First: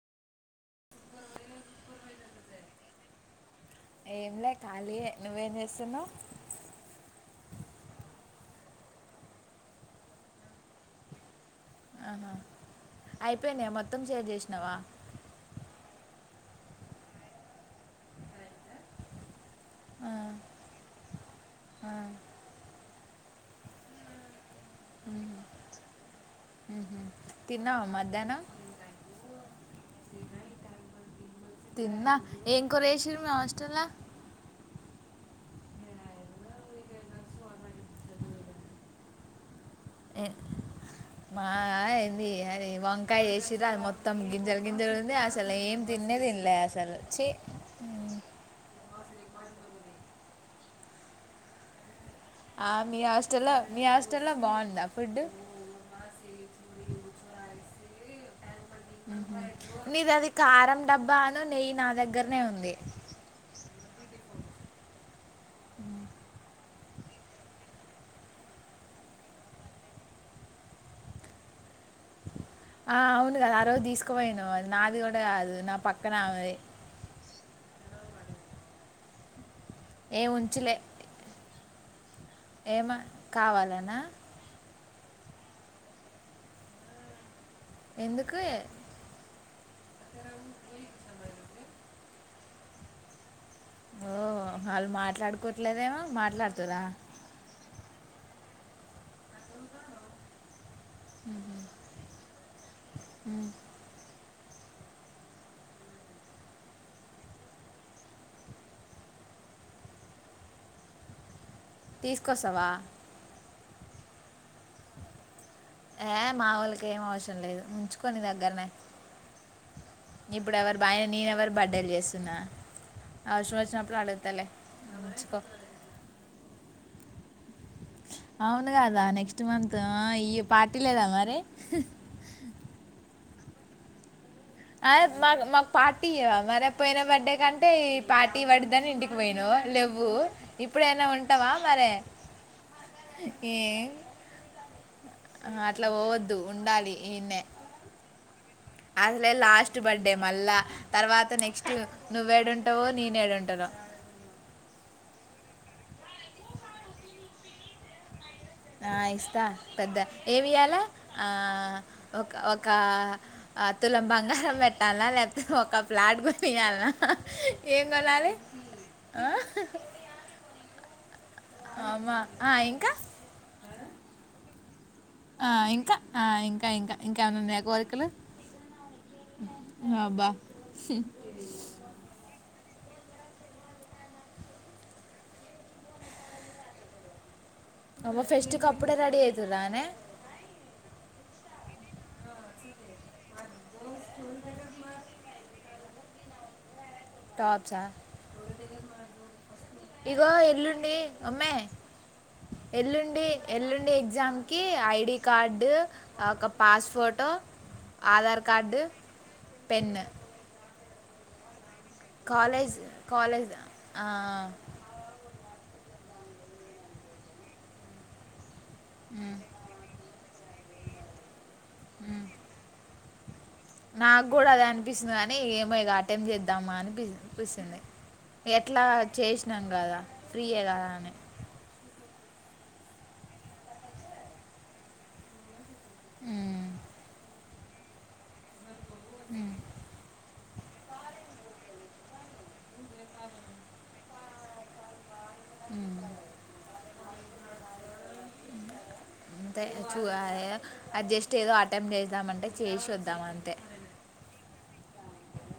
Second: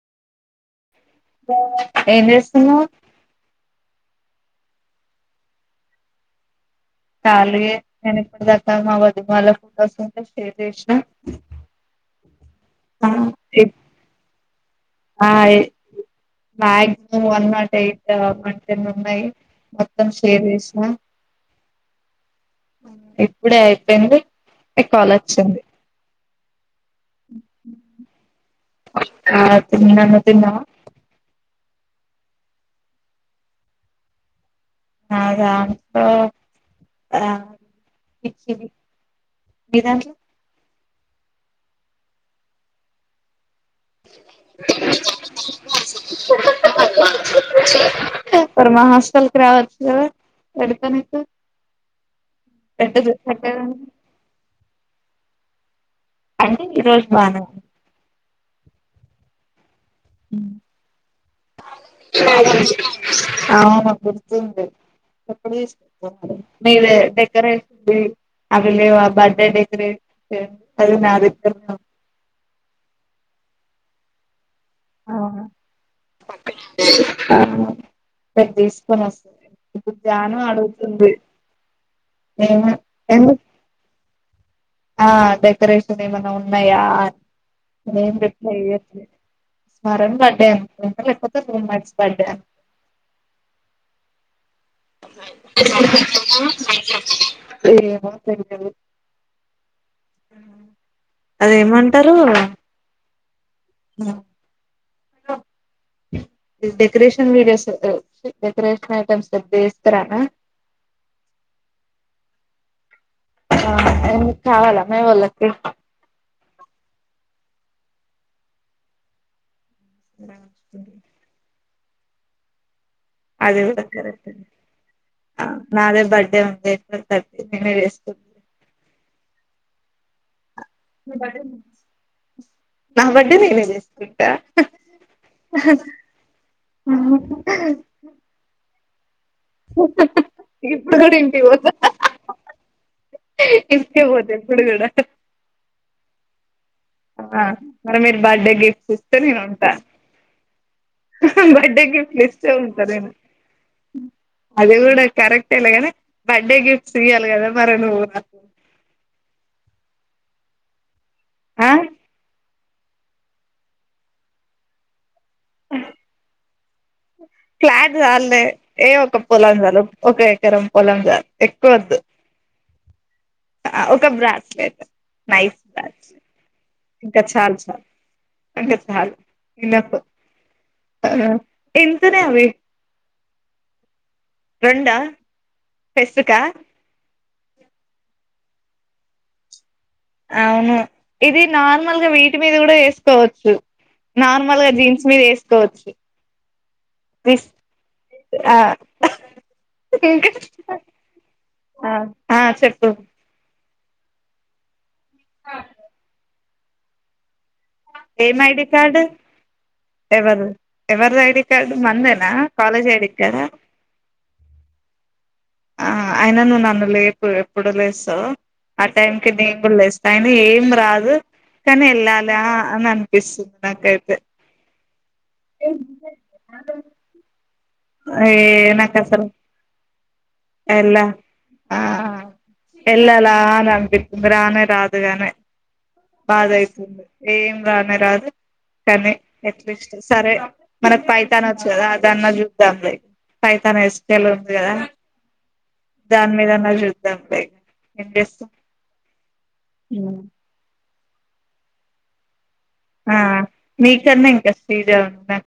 ఏం చేస్తున్నావ్ ఏం లే ఖాళీయే నువ్వేం చేస్తున్నావు కాళియే నేను ఇప్పుడు దాక మా వదినాలకు ఫోటోలు షేర్ చేసిన ఆహా అయిపోయినాయా మొత్తం షేర్ చేసినావా ఆ మ్యాక్సిమం వన్ నాట్ ఎయిట్ మంత ఎన్ని ఉన్నాయి మొత్తం ఆ, షేర్ జేసిన ఆ, ఇప్పుడే అయిపోయింది నీక్ కాల్ వచ్చింది మ్హూ. తిన్నావా మధ్యాహ్నం ఆ తిన్నా నువ్వు తిన్నవా తిన్నా ఏం కూర ఎస్సిరు మీ హస్టలా లా దాంట్లో అ మిచ్చిరి మీదాంట్లో ఏ- మా అది ఏంది అది వంకాయ ఎసి చిరా అది మొత్తం గింజలు గింజలు ఉంది అసలు ఏం తిననే తినలే అసలు చ హ్మ్ మరి మా హాస్టల్ కి రావచ్చు కదా పెడతా నీకు ఆ మీ పెట్టదు హాస్టల్లో పెట్టదు మీ హాస్టల్లో బావుందా ఫుడ్ అంటే ఈ రోజు బానే నీది అది కారం డబ్బాను నెయ్యి నా దగ్గర్నే ఉంది సేమ్ ఉండేది కొత్త పీస్ మీరే డెకరేషన్ అక్కడ లేవ బర్డే డెకరేట్ నా దగ్గర ఉన్న ఆ అవును కదా ఆ రోజు దీస్కుపోయినా అ నాది కూడా కాదు నా పక్కన ఆమెది ఆ రేపు దీస్కొని వస్తది ఇప్పుడు ఏం జాను అడగుతుంది ఏమ కావాలన ఆ డెకరేషన్ ఏమైనా ఉన్నాయా అని నేన్ ఏం ఎందుకు రిప్లై ఇయట్లే స్మరన్ బర్డె అనుకుంట లేపోతే ఫోన్ మర్చి బర్డే ఓ ఆళ్ళు మాట్లాడుకోట్లేదేమో మాట్లాడతరా ఏమ తెలీదు హ్మ్ అదేమంటారు ఉమ్, డెకరేషన్ వీడియోస్ డెకరేషన్ ఐటమ్స్ రేప్ దీస్తరా తీస్కొస్సవా ఆ ఎందుకు కావాల మీవోళ్ళకి ఏ మావొళ్ళకి ఏం అవసరం లేదు ఉంచుకొ నీదగ్గర్నే ఇప్పుడు ఎవరు బాయ నేన ఎవరు బర్డేలు జేస్తున్నా అదే వు దగ్గరైతేనీ ఉంచుకో అ నాదే బర్డే ఉంది యాప్రిల్ థర్టి అవును కాదా నెక్స్ట్ మంత్ ఆ ఇయ్యి పార్టీ లేదా మరి రెండు నేనే జేస్కుంట అ మా మాకు పార్టీ ఇయ్యవ మరి పోయిన బర్డే కంటే పార్టీ వడ్ దని ఇంటికి పోయినవ లేవ్వు ఇప్పుడైనా ఉంటావా మరే ఏ ఎస్కెప్ అవుతా ఇప్పుడు గూడా అట్లా పోవద్దు ఉండాలి ఈయన్నే ఆ మరి మీర్ బార్డే గిఫ్ అసలే లాస్ట్ బర్డే మళ్ళా తర్వాత నెక్స్ట్ బర్త్డే గిఫ్ట్లు ఇస్తే ఉంటా నువ్వేడుంటావో నే నేను నేడడుంటానో అ అది కూడా కరెక్ట్ లేగాని బర్డే గిఫ్ట్స్ ఇయ్యాలి కదా మరి నువ్వు ర ఆ ఇస్తా పెద్ద ఏమి ఇయ్యాలా ఆ ఆ ఒక ఒకా ఆ తులం బంగారం పెట్టాలా లేప్తే ఒక ప్లాట్ గొని ఇయ్యాల్న ఫ్లాట్ జాల్లే ఏ ఒక ఆ? పొలం చాలు ఒక ఎకరం పొలం చాలు ఎక్కువద్దు అమ్మా ఆయి ఒక బ్రేస్ లెట్ ఆ ఇంక ఆ ఇంక ఇంక ఇంక ఏవన్నా ఉన్నాయ కోరికలు ఇంక చాలు ఇనప్ అబ్బా ఎంతనేఅవి రొండా ఫెస్ట్కా అబ్బ ఫెస్ట్ కప్పుడే రెడి అయితుర్ ఆనే అవును ఇది నార్మల్గా వీటి మీద కూడా ఏసుకోవచ్చు. నార్మల్ గా జీన్స్ మీద ఏసుకోవచ్చు. విస్ టాప్సా ఆ ఇగో ఇంకా ఎల్లుండి ఒమ్మె ఆ చెప్పు ఎల్లుండి ఎల్లుం డి ఎగ్జామ్ కి ఐడి కార్డు, ఒక పాస్ ఫొటో ఏమ్ ఐడి కార్డు పెన్ ఎవరు ఎవరిది ఐడి కార్ కాలేజ్ కాలేజ్ ఆ ఆ ఆ అయినా నువ్వు నన్ను లేపు ఎప్పుడు లేస్తావు ఆ టైం కి ఉమ్, నీ కూడా లేస్తా ఆయిన ఏం రాదు కానీ ఉమ్. ఎళ్ళాలా అని అనిపిస్తుంది. నాకైతే నాకు కూడా అదే అనిపిస్తుంది కాని ఇగ ఏమో ఇగ అటెమ్ చేద్దామా అనిపి పిస్ చింది ఏ ఎట్లా నాకు అసలు చేసినాం కదా ఫ్రీయే కదా ఎలా అని ఆ ఎల్లాలా అని అనిపిస్తుంది రానే రాదుగానీ బాధ ఉమ్, అయితుంది ఏం రానే రాదు కానీ ఉమ్, ఎట్లీస్ట్ సరే మనకి పైతాన్ వచ్చు కదా అ దండ్ల చూద్దాంలే పైతాన్, ఎస్ క్యు ఎల్ ఉంది కదా ఉమ్. దాని మీద అన్నా చూద్దాంలే ఏం చేస్తాం. అంతే ఉమ్ చూడాలి అది జస్ట్ ఏదో అటెమ్ చేద్దామంటే చేసి ఆ వద్దాం అంతే నీకన్నా ఇంకా శ్రీజ ఉంది నాక్